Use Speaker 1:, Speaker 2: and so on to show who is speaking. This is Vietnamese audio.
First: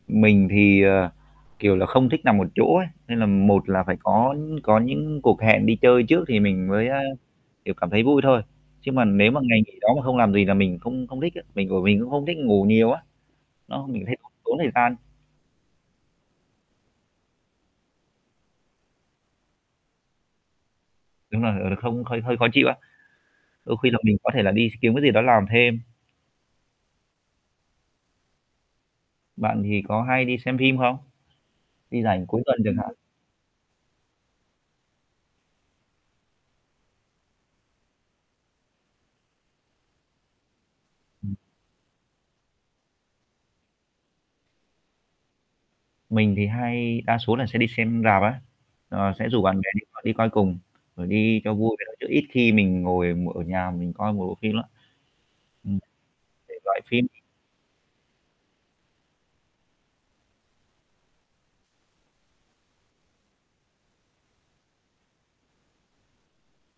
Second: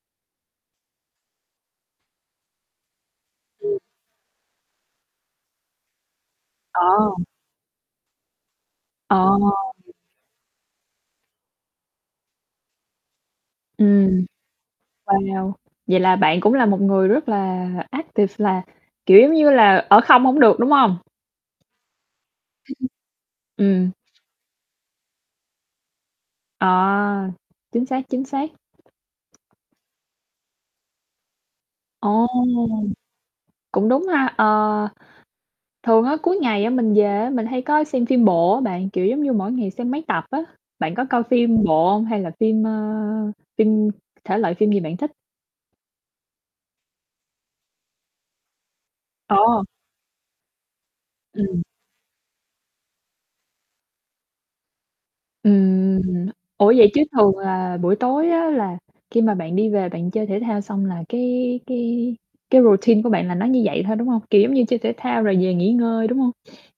Speaker 1: Mình thì, ờ, kiểu là, không thích nằm một chỗ ấy, nên là một
Speaker 2: Ừm.
Speaker 1: là phải có có những cuộc hẹn đi chơi trước thì mình mới, a,
Speaker 2: Ờ.
Speaker 1: kiểu, cảm thấy vui thôi, chứ mà
Speaker 2: Ờ.
Speaker 1: nếu mà ngày nghỉ đó mà không làm gì là mình không không thích á, mình bởi mình cũng không thích ngủ nhiều á, nó mình thấy
Speaker 2: Ừm.
Speaker 1: nó tốn thời gian.
Speaker 2: Wow! Vậy là bạn cũng là một người rất là active, là, kiểu, giống như là ở không hổng được, đúng hông?
Speaker 1: Đúng rồi, ờ, là không hơi hơi khó chịu á. Đôi khi
Speaker 2: Ừm.
Speaker 1: là mình có thể là đi kiếm cái gì đó làm thêm.
Speaker 2: À, chính xác, chính xác.
Speaker 1: Bạn thì có hay đi xem phim không? Đi rảnh
Speaker 2: Ồ!
Speaker 1: cuối tuần chẳng hạn.
Speaker 2: Cũng đúng ha, ờ, thường á cuối ngày mình về á, mình hay có xem phim bộ á bạn, kiểu giống như mỗi ngày xem mấy tập á. Bạn có coi
Speaker 1: Ừm.
Speaker 2: phim bộ hông hay là phim, ờ, phim thể loại phim gì bạn thích?
Speaker 1: Mình thì hay đa số là sẽ đi xem rạp á, ờ, sẽ rủ bạn
Speaker 2: Ồ!
Speaker 1: bè đi coi đi coi cùng rồi đi cho
Speaker 2: Ừm.
Speaker 1: vui vậy đó chứ ít khi mình ngồi mỗi ở nhà mình coi một bộ phim lắm. Ừm.
Speaker 2: Ừm.
Speaker 1: Thể
Speaker 2: Ủa,
Speaker 1: loại
Speaker 2: vậy chứ
Speaker 1: phim gì?
Speaker 2: thường là buổi tối á là khi mà bạn đi về bạn chơi thể thao xong là cái cái cái routine của bạn là nó như vậy thôi, đúng hông? Kiểu giống như chơi thể thao rồi về nghỉ ngơi, đúng hông?